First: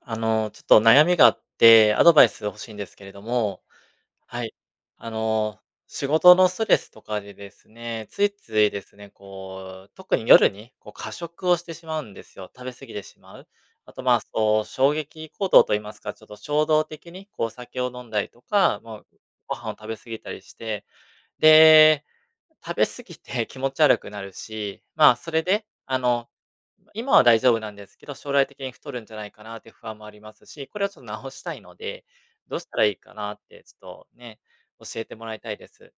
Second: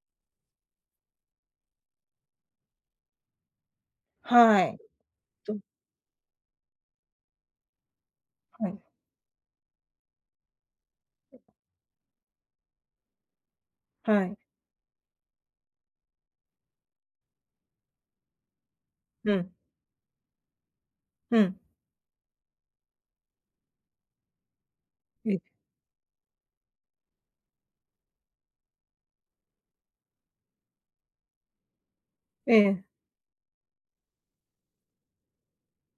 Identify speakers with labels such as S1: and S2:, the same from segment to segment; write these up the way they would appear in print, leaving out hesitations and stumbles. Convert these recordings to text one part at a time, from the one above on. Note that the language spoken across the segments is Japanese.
S1: ちょっと悩みがあって、アドバイス欲しいんですけれども、はい。
S2: はい。
S1: あ
S2: と、
S1: の、仕事のストレスとかでですね、ついつ
S2: は
S1: いで
S2: い、
S1: すね、こう、特に夜に、こう、過食をしてしまうんですよ。食べ過ぎてしまう。あと、まあ、
S2: はい。
S1: そう、衝撃行動と言いますか、ちょっと衝動的に、こう、お酒を飲んだりとか、もう、
S2: うん、
S1: ご飯を食べ過ぎたりして、
S2: うん。
S1: で、食べ過ぎて 気持ち悪くなるし、まあ、そ
S2: え、
S1: れで、今は大丈夫なんですけど、将来的に太るんじゃないかなっていう不安もありますし、これはちょっと直したいので、
S2: え
S1: どうした
S2: え。
S1: らいいかなって、ちょっとね、教えてもらいたいです。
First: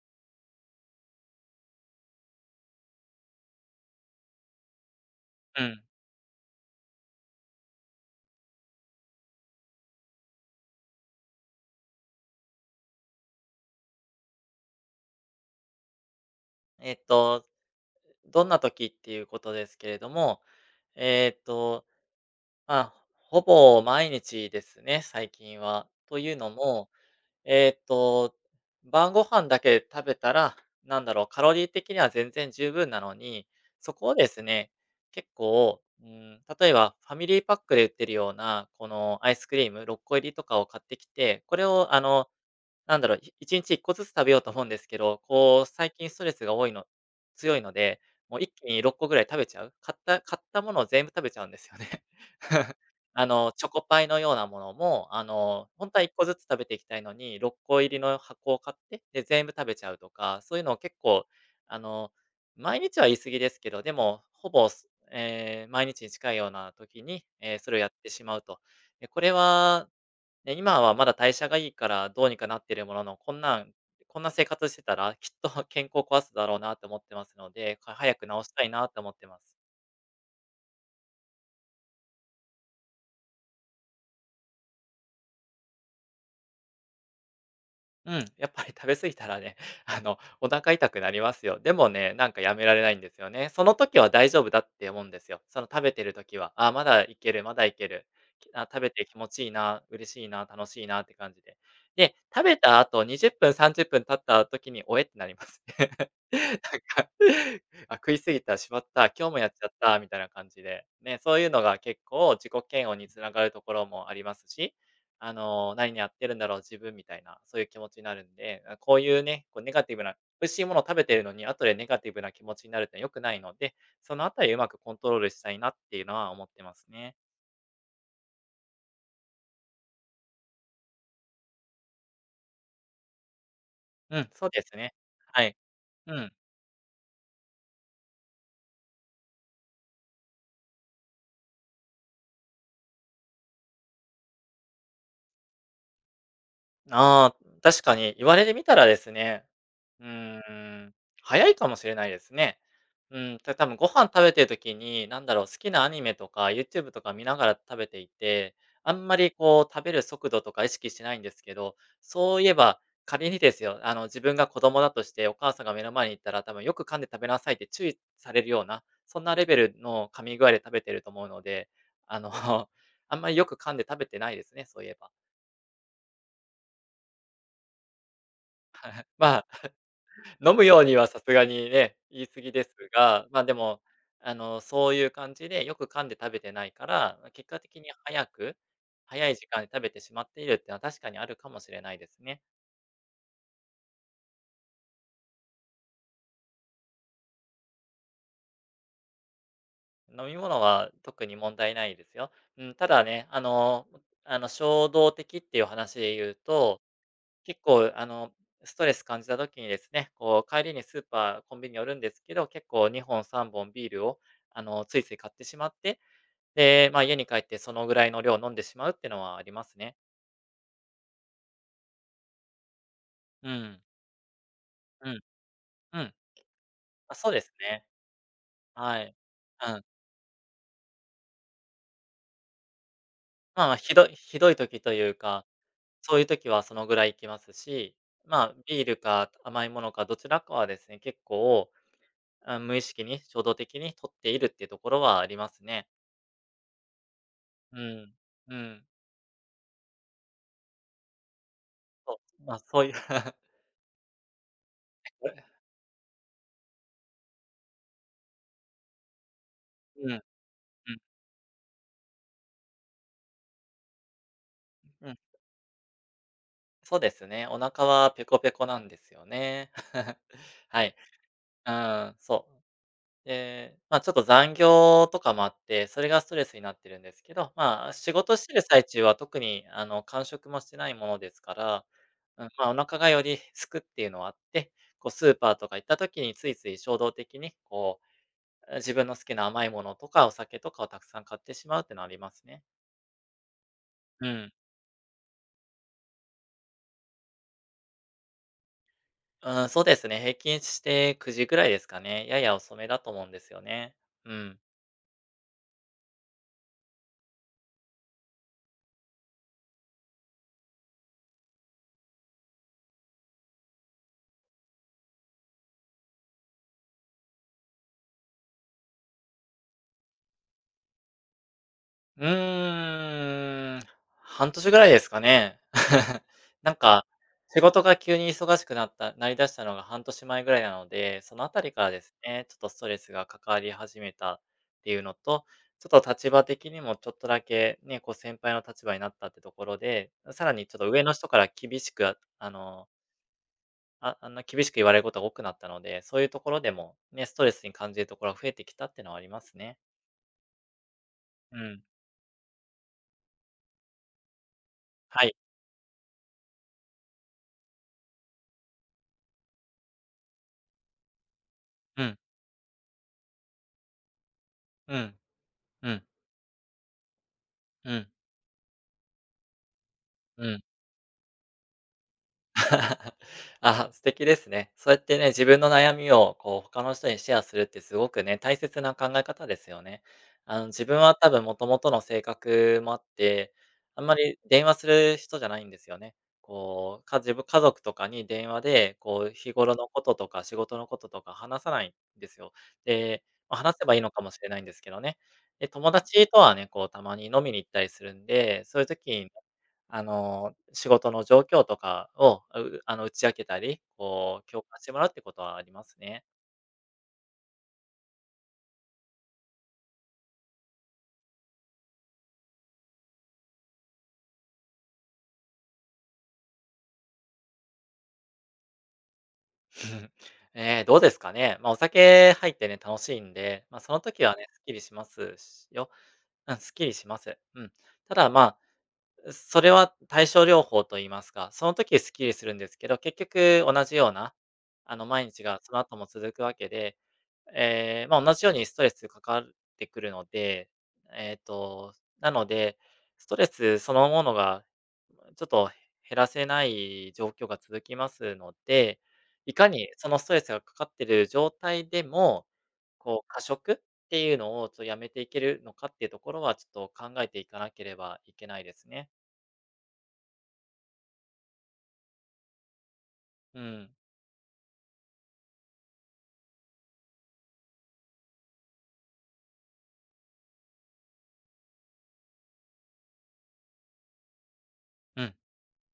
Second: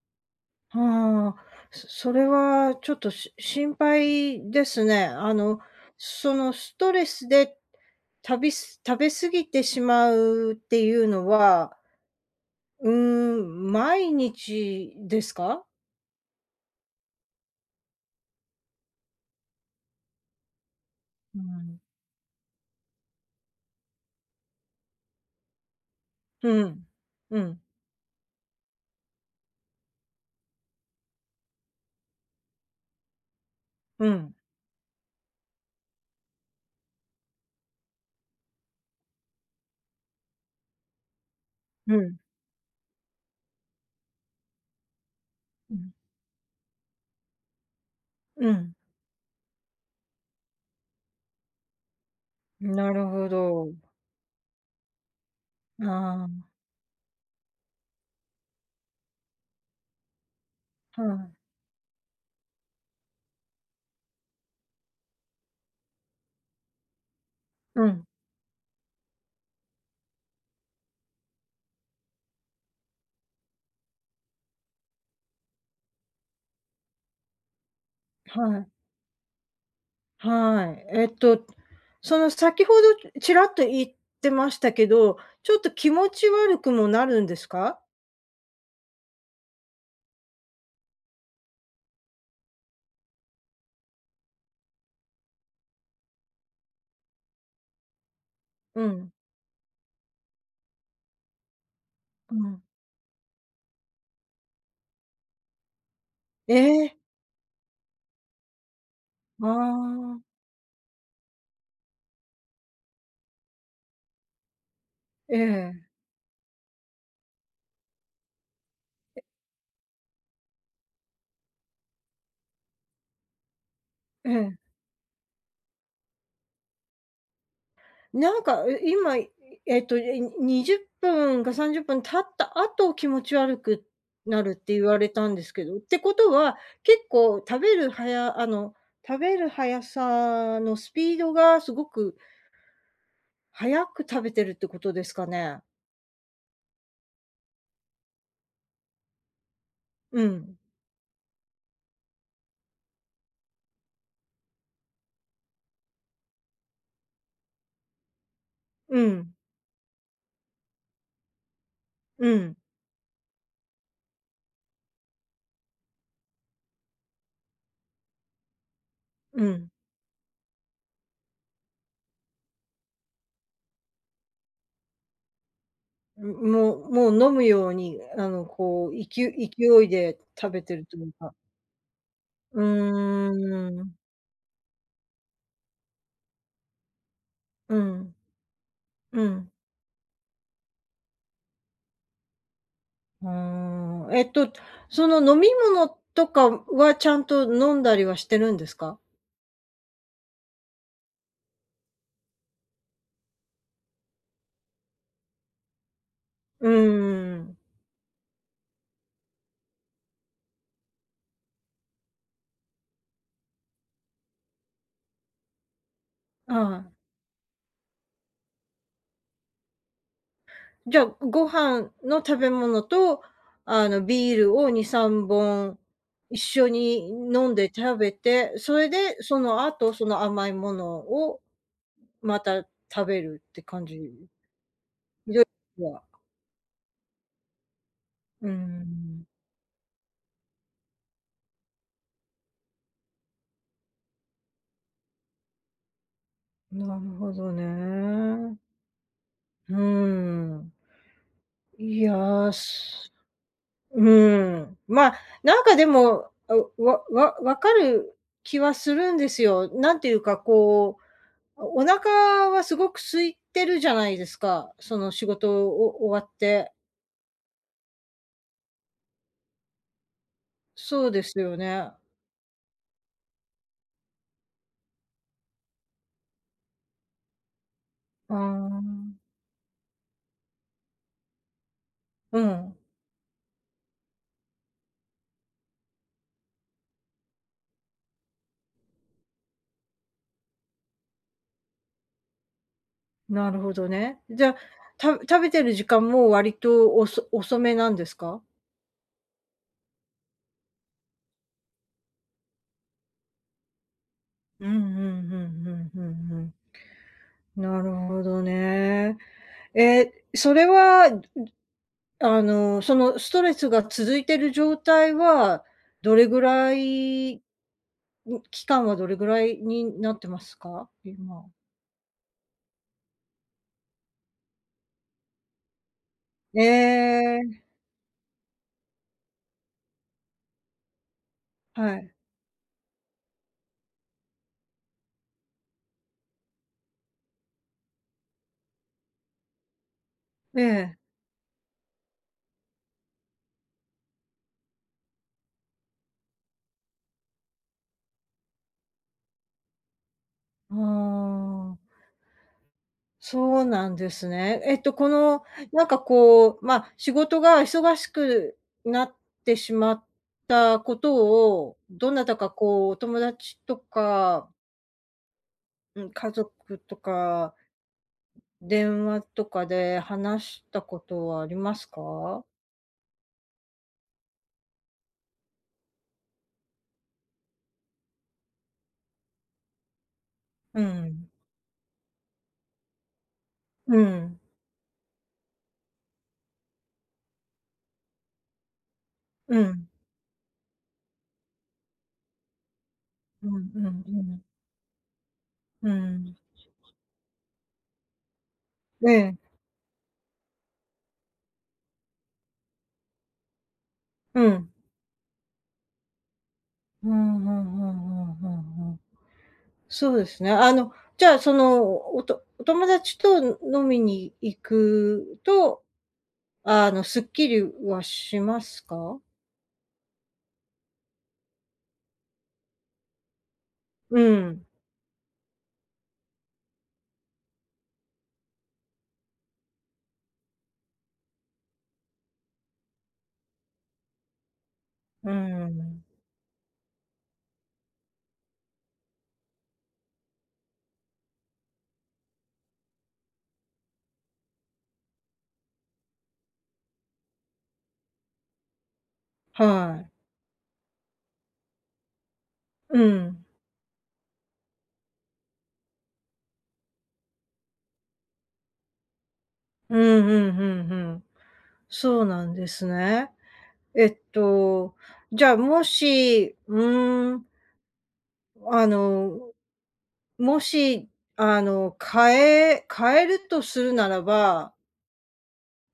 S2: はあ、それはちょっと心配ですね。
S1: うん。
S2: そのストレスで食べ過ぎてしまうっていうのは、うー毎日ですか？
S1: えっと、どんな時っていうことですけれども、え
S2: う
S1: っ
S2: ん。
S1: と、まあ、ほぼ毎日ですね、最近は。というの
S2: うん。
S1: も、
S2: うん、
S1: えーっと、晩ご飯だけ食べたら、なんだろう、カロリー的には全然十分なのに、そ
S2: う
S1: こをで
S2: ん、
S1: すね、結構、うん、例えばファミリーパックで売ってるような、このアイスクリーム6個入りとかを買ってきて、これを
S2: う
S1: あ
S2: ん、
S1: の、なんだろう、1日1個ずつ食べようと思うんですけど、こう
S2: う
S1: 最
S2: ん、
S1: 近ストレスが多いの強いので、もう
S2: う
S1: 一気
S2: ん。
S1: に6個ぐらい食べちゃう。買ったものを全部食べちゃうんですよね。
S2: なる
S1: あ
S2: ほ
S1: の、チョ
S2: ど。
S1: コパイのようなものも、あの、ほんとは1個ずつ
S2: あ
S1: 食べていきたいのに、6個入りの箱を買って、で、全部食べちゃうとか、そういうのを結
S2: あ、は
S1: 構、
S2: い。
S1: あの、毎日は言い過ぎですけど、でも、ほぼ、すええ、毎日に近いような時に、それを
S2: う
S1: やっ
S2: ん、
S1: てしまうと。で、これは、ね、今はまだ代謝がいいからどうにかなってるものの、こんな生活してたら、きっと 健康壊すだろうなと思ってますので、早く治
S2: は
S1: した
S2: い、
S1: いなと思ってます。
S2: はい。その先ほどちらっと言ってましたけど、ちょっと気持ち悪くもなるんですか？
S1: うん、やっぱり食べ過ぎたらね、あの、お腹痛くなりますよ。でもね、なんかやめられないんですよね。その時は大丈夫だって思うんですよ。その食べてる時は、あ、まだいける、まだいける。食
S2: う
S1: べて
S2: ん。
S1: 気持ちいいな、嬉しいな、楽しいなって感じで。で、
S2: う
S1: 食べ
S2: ん。
S1: た後20分、30分経った時に、おえってなります。な
S2: え
S1: ん
S2: え。
S1: か、あ、食い過ぎた、しまった、今日も
S2: あ
S1: やっちゃったみたいな
S2: あ。
S1: 感じで、ね、そういうのが結構自己嫌悪につながるところもありますし、あ
S2: ええ、
S1: の、何やってるんだろう、自分みたいな、そういう気持ちになるんで、あ、こういうね、こうネガティブな美味しいものを食べてるのに、後でネガティブな気持ちになるって良くないので、その
S2: え
S1: あたり
S2: え。
S1: うまくコントロールしたいなっていうのは思ってますね。
S2: なんか、今、いえっと、え、20分か30分経った後、気持ち悪く
S1: うん、
S2: な
S1: そ
S2: る
S1: う
S2: っ
S1: で
S2: て
S1: す
S2: 言
S1: ね。
S2: われたんで
S1: は
S2: す
S1: い。
S2: けど、ってこ
S1: う
S2: と
S1: ん。
S2: は、結構食べる速さのスピードがすごく速く食べてるってことですかね？
S1: ああ、確かに言われてみたらですね、う
S2: う
S1: ー
S2: ん。
S1: ん、早いかもしれないですね。うん、多分ご飯食べてる時に、なんだろう、好きなアニメとか YouTube とか見ながら食べていて、あ
S2: う
S1: んまり
S2: ん。
S1: こう食べる速度とか意識してないんですけど、
S2: う
S1: そういえ
S2: ん。
S1: ば仮にですよ、あの自分が子供だとしてお母さんが目の前にいたら、多分よく噛んで食べなさいって注意されるような、そんな
S2: う
S1: レベ
S2: ん。
S1: ルの噛み具合で食べてると思うので、あの、あんまりよく噛んで食べてないですね、そういえば。
S2: もう飲むように、こう、
S1: ま
S2: い
S1: あ
S2: 勢いで食
S1: 飲
S2: べ
S1: む
S2: て
S1: よう
S2: ると
S1: に
S2: い
S1: は
S2: う
S1: さす
S2: か。
S1: がにね、言い過ぎ
S2: う
S1: ですが、ま、で
S2: ー
S1: も、
S2: ん。
S1: あの、そういう感じでよく噛んで食べてないから、ま、結果的
S2: う
S1: に
S2: ん。
S1: 早く、
S2: う
S1: 早い時
S2: ん。
S1: 間に食べてしまっているっていうのは確かにあるかもしれないですね。
S2: ああ、その飲み物とかはちゃんと飲んだりはしてるんですか？
S1: 飲み物は特に問題ないですよ。うん、ただね、あの、あの、衝動的っていう話で言う
S2: う
S1: と、
S2: ーん。
S1: 結構、あの、ストレス感じた時にですね、こう帰りにスーパー、コンビニ寄るんですけど、結構2本3本ビールを、あの、ついつい買ってしまって、
S2: は
S1: で、
S2: い。
S1: まあ、家に帰ってそのぐらいの量を飲んでしまうっていうのはありますね。
S2: じゃあ、ご飯の食べ物と、
S1: うん。
S2: ビールを2、
S1: うん。
S2: 3本
S1: うん。
S2: 一緒に
S1: あ、そうで
S2: 飲
S1: す
S2: んで
S1: ね。
S2: 食べて、それ
S1: はい。
S2: でその
S1: うん。
S2: 後、その甘いものをまた食べるって
S1: まあまあ、
S2: 感
S1: ひどい
S2: じ
S1: ひどい時という
S2: ひどい
S1: か、
S2: 時は、
S1: そういう時はそのぐらいいきますし、ま
S2: うー
S1: あ、ビール
S2: ん、
S1: か甘いものかどちらかはですね、結構、あ、無意識に衝動的に取っているっていうところはありますね。
S2: なるほど
S1: うん。う
S2: ね。
S1: ん。
S2: うーん。い
S1: そう、
S2: や、
S1: まあ、そういう
S2: すうーん。まあ、なんかでも、あ、分かる気はするんですよ。なんて
S1: うん、
S2: い
S1: う
S2: う
S1: ん、
S2: か、こう、お腹はすごく空いてるじゃないですか、そ
S1: う
S2: の
S1: ん。
S2: 仕事終わって。
S1: そうですね。お腹はペコペコなんですよね。はい。
S2: そうですよ
S1: う
S2: ね。
S1: ん、そう。で、まあ、ちょっと残業とかもあって、それがストレスになってるんですけど、まあ、仕
S2: あ
S1: 事してる
S2: あ、
S1: 最中は特に、あの、間食もしてないものですから、
S2: う
S1: うん、まあ、お
S2: ん、
S1: 腹がより空くっていうのはあって、こうスーパーとか行った時についつい衝動的に、こう、自分の好きな甘いものとかお酒とかをたくさん買ってしまうっていうのはありますね。
S2: なるほどね。
S1: う
S2: じ
S1: ん。
S2: ゃ、食べてる時間も割と遅めなんですか？
S1: うん、そうですね、平均して9時ぐらいですかね。やや遅めだと思うんですよね。うん。
S2: うんうんうんうんうんうん。なるほどね。それは、そのストレスが続いてる状態は、どれぐらい、期間はどれぐらいになってますか？今。
S1: うーん、半年ぐらいですかね。
S2: え
S1: なんか、仕
S2: え、
S1: 事が急に忙しくなったなりだしたのが半年前ぐらいなので、そのあたりから
S2: は
S1: で
S2: い。
S1: すね、ちょっとストレスがかかり始めたっていうのと、ちょっと立場的にもちょっとだけね、こう先輩の立場になったってところで、さら
S2: え
S1: にちょっと
S2: え。
S1: 上の人から厳しく、の、厳しく言われることが多くなったので、そういうところでもね、ストレスに感じるところが増えてきたっていうのはありますね。
S2: あ
S1: うん。
S2: あ。そうなんですね。こ
S1: はい。
S2: の、なんかこう、まあ、仕事が忙しくなってしまったことを、
S1: う
S2: ど
S1: ん。
S2: なたかこう、お友達とか、
S1: うん。うん。
S2: うん、家族とか、
S1: うん。
S2: 電話とかで
S1: う
S2: 話
S1: ん。
S2: したことはありますか？
S1: あ、素敵ですね。そうやってね、自分の悩みをこう他の人にシェアするってすごくね、大切な考え方ですよね。あの
S2: う
S1: 自分は
S2: ん。
S1: 多分もともとの性格もあって、
S2: う
S1: あんま
S2: ん。
S1: り電話する人じゃないんですよね。こう、自分家族とかに電話で、こう日
S2: う
S1: 頃
S2: ん。
S1: のこととか仕事のこととか話さないんですよ。で、
S2: う
S1: ま、
S2: ん
S1: 話
S2: う
S1: せ
S2: んう
S1: ばいいのかもし
S2: ん。
S1: れないんですけどね。で、
S2: う
S1: 友達
S2: ん。
S1: とはね、こうたまに飲みに行ったりするんで、そういう
S2: え
S1: 時に
S2: え。
S1: あの、仕事の状況とかを、あの、打ち明けたり、
S2: う
S1: こう、共
S2: ん。
S1: 感してもらうってことはありますね。
S2: うんうんうんうんうんうんうんねえうんうんうんうんうんうんうんそうですね。じゃあ、その、お友達と飲みに行くと、すっきりはしますか？
S1: どうですかね。まあ、お酒入ってね、楽しいんで、まあ、その
S2: う
S1: 時はね、すっ
S2: ん。
S1: きりしますしよ。うん、すっきりします。うん。ただ、それは対症療法と言いますか、その時スッキリするんですけど、結局同じような、毎
S2: うー
S1: 日がその後
S2: ん。
S1: も続くわけで、ええ、同じようにストレスかかってくるので、えっと、なので、ストレスそのものがちょっと減らせない状況が続きますので、いかに
S2: は
S1: そ
S2: い。
S1: のストレスがかかってる状態でも、
S2: う
S1: こう過
S2: ん。
S1: 食っていうのをやめていけるのかっていうところは、ちょっと考えていかなければいけないですね。
S2: うんうんうんうん。そうなんですね。
S1: うん。
S2: えっと、じゃあ、もし、うーん、あの、もし、あの、変えるとするならば、
S1: うん。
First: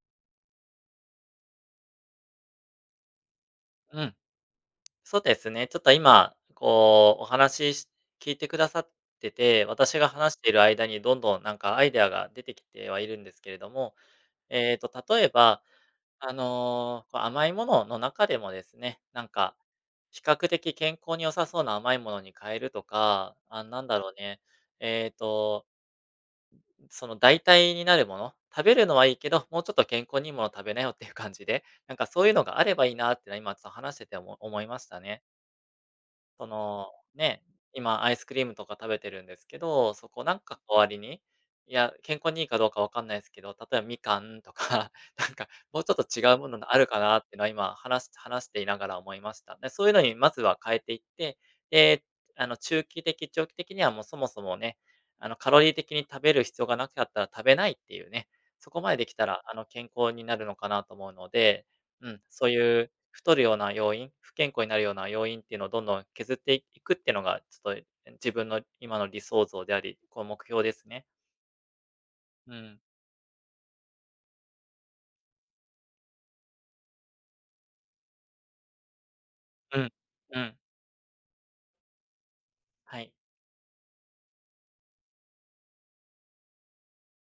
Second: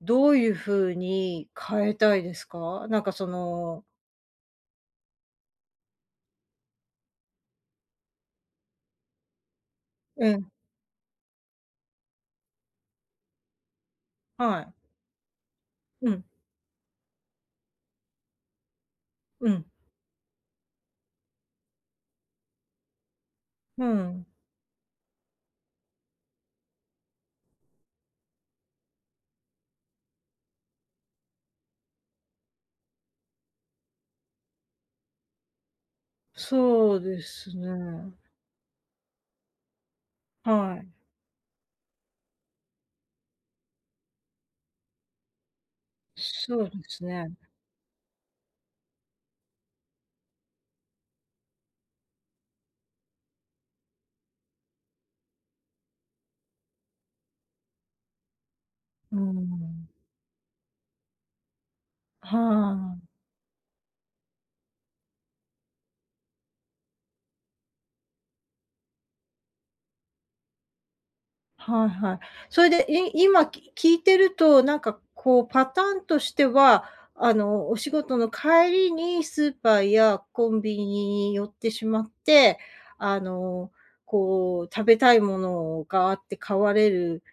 S2: どういう風に変えたいですか？なんかその
S1: うん。そうですね。ちょっと今、こう、お話し聞いてくださってて、私が話している間にどんどんなんかアイデアが出てきてはいるんですけれども、
S2: はい。
S1: えっと、例えば、
S2: うん、
S1: あの、こう甘いものの中でもですね、
S2: うん。
S1: 比較的健康に良さそうな甘いものに変えるとか、あ、な
S2: う
S1: んだろう
S2: ん、
S1: ね、えっとその代替になるもの、食べるのはいいけど、もうちょっと健康にいいもの食べなよっていう感じで、なんかそういうのがあればいいなってのは今ちょっと話してて思いましたね。その、
S2: そうで
S1: ね、
S2: す
S1: 今
S2: ね。
S1: アイスクリームとか食べてるんですけど、そこなんか
S2: は
S1: 代わ
S2: い。
S1: りに、いや、健康にいいかどうかわかんないですけど、例えばみかんとか、なんかもうちょっと違うもの
S2: そう
S1: が
S2: で
S1: あるか
S2: す
S1: なっ
S2: ね。
S1: ていうのは今話していながら思いました。で、そういうのにまずは変えていって、で、あの中期的、長期的にはもうそもそもね、あのカロリー的に食べる必要がなかったら食べないっていうね、そこまででき
S2: う
S1: たらあの
S2: ん。
S1: 健康になるのかなと思うので、うん、そういう
S2: はい。
S1: 太るような要因、不健康になるような要因っていうのをどんどん削っていくっていうのが、ちょっと自分の今の理想像であり、こう目標ですね。
S2: はいはい。
S1: う
S2: それ
S1: ん。
S2: で、今聞いてると、なんかこうパターンとしては、お仕事の帰りにスーパ
S1: う
S2: ー
S1: ん。
S2: や
S1: う
S2: コ
S1: ん。
S2: ンビニに寄ってしまって、
S1: はい。
S2: あの、こう食べたいものがあって買われる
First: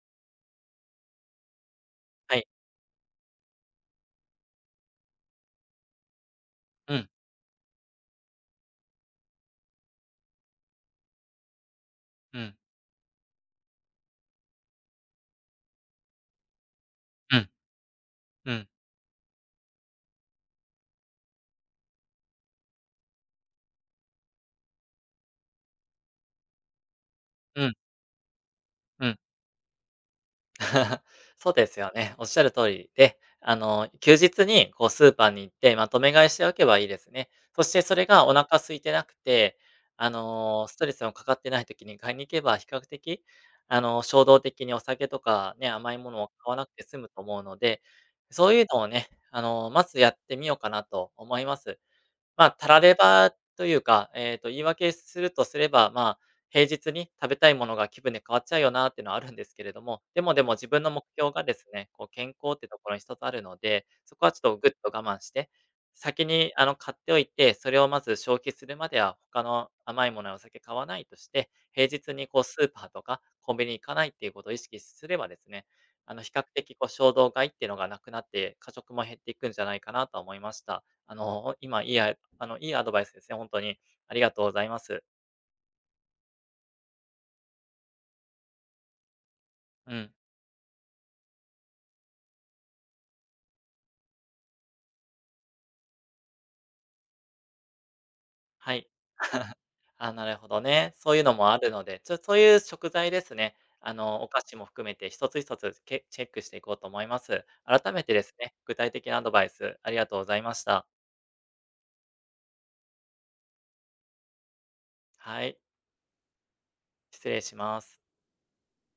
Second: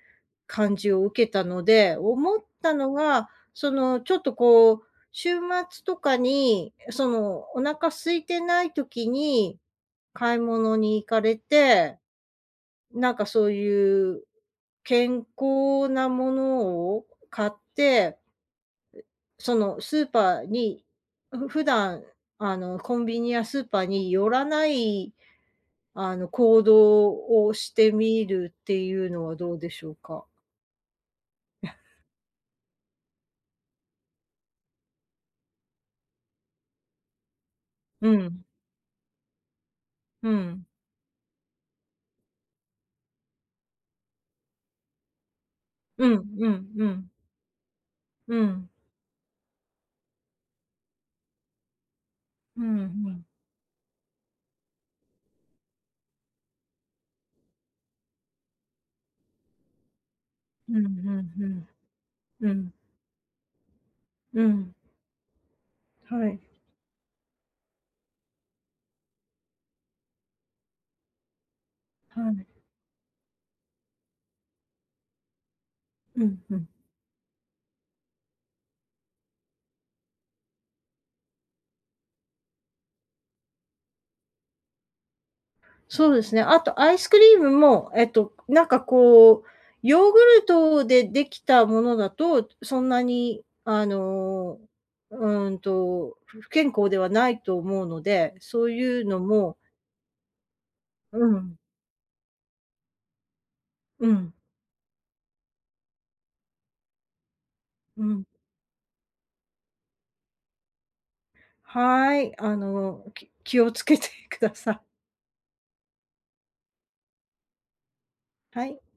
S2: 感じを受けたので、
S1: は
S2: 思っ
S1: い。
S2: たのが、その、ちょっとこう、週末とかに、
S1: うん。
S2: その、お腹空いてない時に買い物に行かれて、
S1: うん。
S2: なんかそういう健康なものを
S1: う
S2: 買っ
S1: ん。
S2: て、
S1: うん。
S2: そのスーパーに、普段、コンビニやスーパーに寄らない、行動を
S1: う
S2: し
S1: ん。
S2: てみるってい
S1: う
S2: う
S1: ん。
S2: のはどうでしょうか？
S1: そうですよね。おっしゃる通りで、あの、休日にこうスーパーに行ってまとめ買いしておけばいいですね。そしてそれ
S2: う
S1: がお
S2: ん、
S1: 腹空いてなくて、あ
S2: うん。
S1: の、ストレスのかかってない時に買いに行けば比較的、あの、衝動的にお酒とかね、甘い
S2: う
S1: も
S2: ん
S1: のを
S2: う
S1: 買わな
S2: ん
S1: くて
S2: う
S1: 済む
S2: ん。
S1: と思うので、
S2: う
S1: そういう
S2: ん。
S1: のをね、あの、まずやってみようかなと思います。まあ、
S2: う
S1: た
S2: ん
S1: られ
S2: うん。
S1: ばというか、言い訳するとすれば、まあ、平日に食べたいものが気分で変わっちゃうよなっていうのはあるんですけれども、でも自
S2: うん
S1: 分の目
S2: うん
S1: 標が
S2: う
S1: です
S2: ん。
S1: ね、こう健
S2: う
S1: 康って
S2: ん。
S1: ところに一つあるので、そこはちょっ
S2: う
S1: とぐっ
S2: ん。
S1: と我慢して、
S2: は
S1: 先
S2: い。
S1: にあの買っておいて、それをまず消費するまでは他の甘いものやお酒買わないとして、平日
S2: は
S1: にこう
S2: い。
S1: スーパーとかコンビニ行かないっていうことを意識すればですね、あの
S2: う
S1: 比
S2: ん
S1: 較
S2: うん。
S1: 的こう衝動買いっていうのがなくなって、過食も減っていくんじゃないかなとは思いました。あの、今いいあ あの、いいアドバイスですね、本当に。ありがとうございます。
S2: そうですね。あとアイスクリームも、なんかこう、
S1: う
S2: ヨ
S1: ん。
S2: ーグルトでできたものだと、そんなに、うーんと、不健康ではないと思うので、そう
S1: はい。
S2: いうのも
S1: あ、なるほどね。そうい
S2: う
S1: うのも
S2: ん、
S1: あるので、そういう食材ですね、あ
S2: う
S1: の、お
S2: ん、
S1: 菓子も含めて一つ一つチェックしていこうと思います。改め
S2: う
S1: てで
S2: ん。
S1: すね、具体的なアドバイスありがとうございました。
S2: はい、気をつけてください。
S1: はい、失礼します。
S2: はい。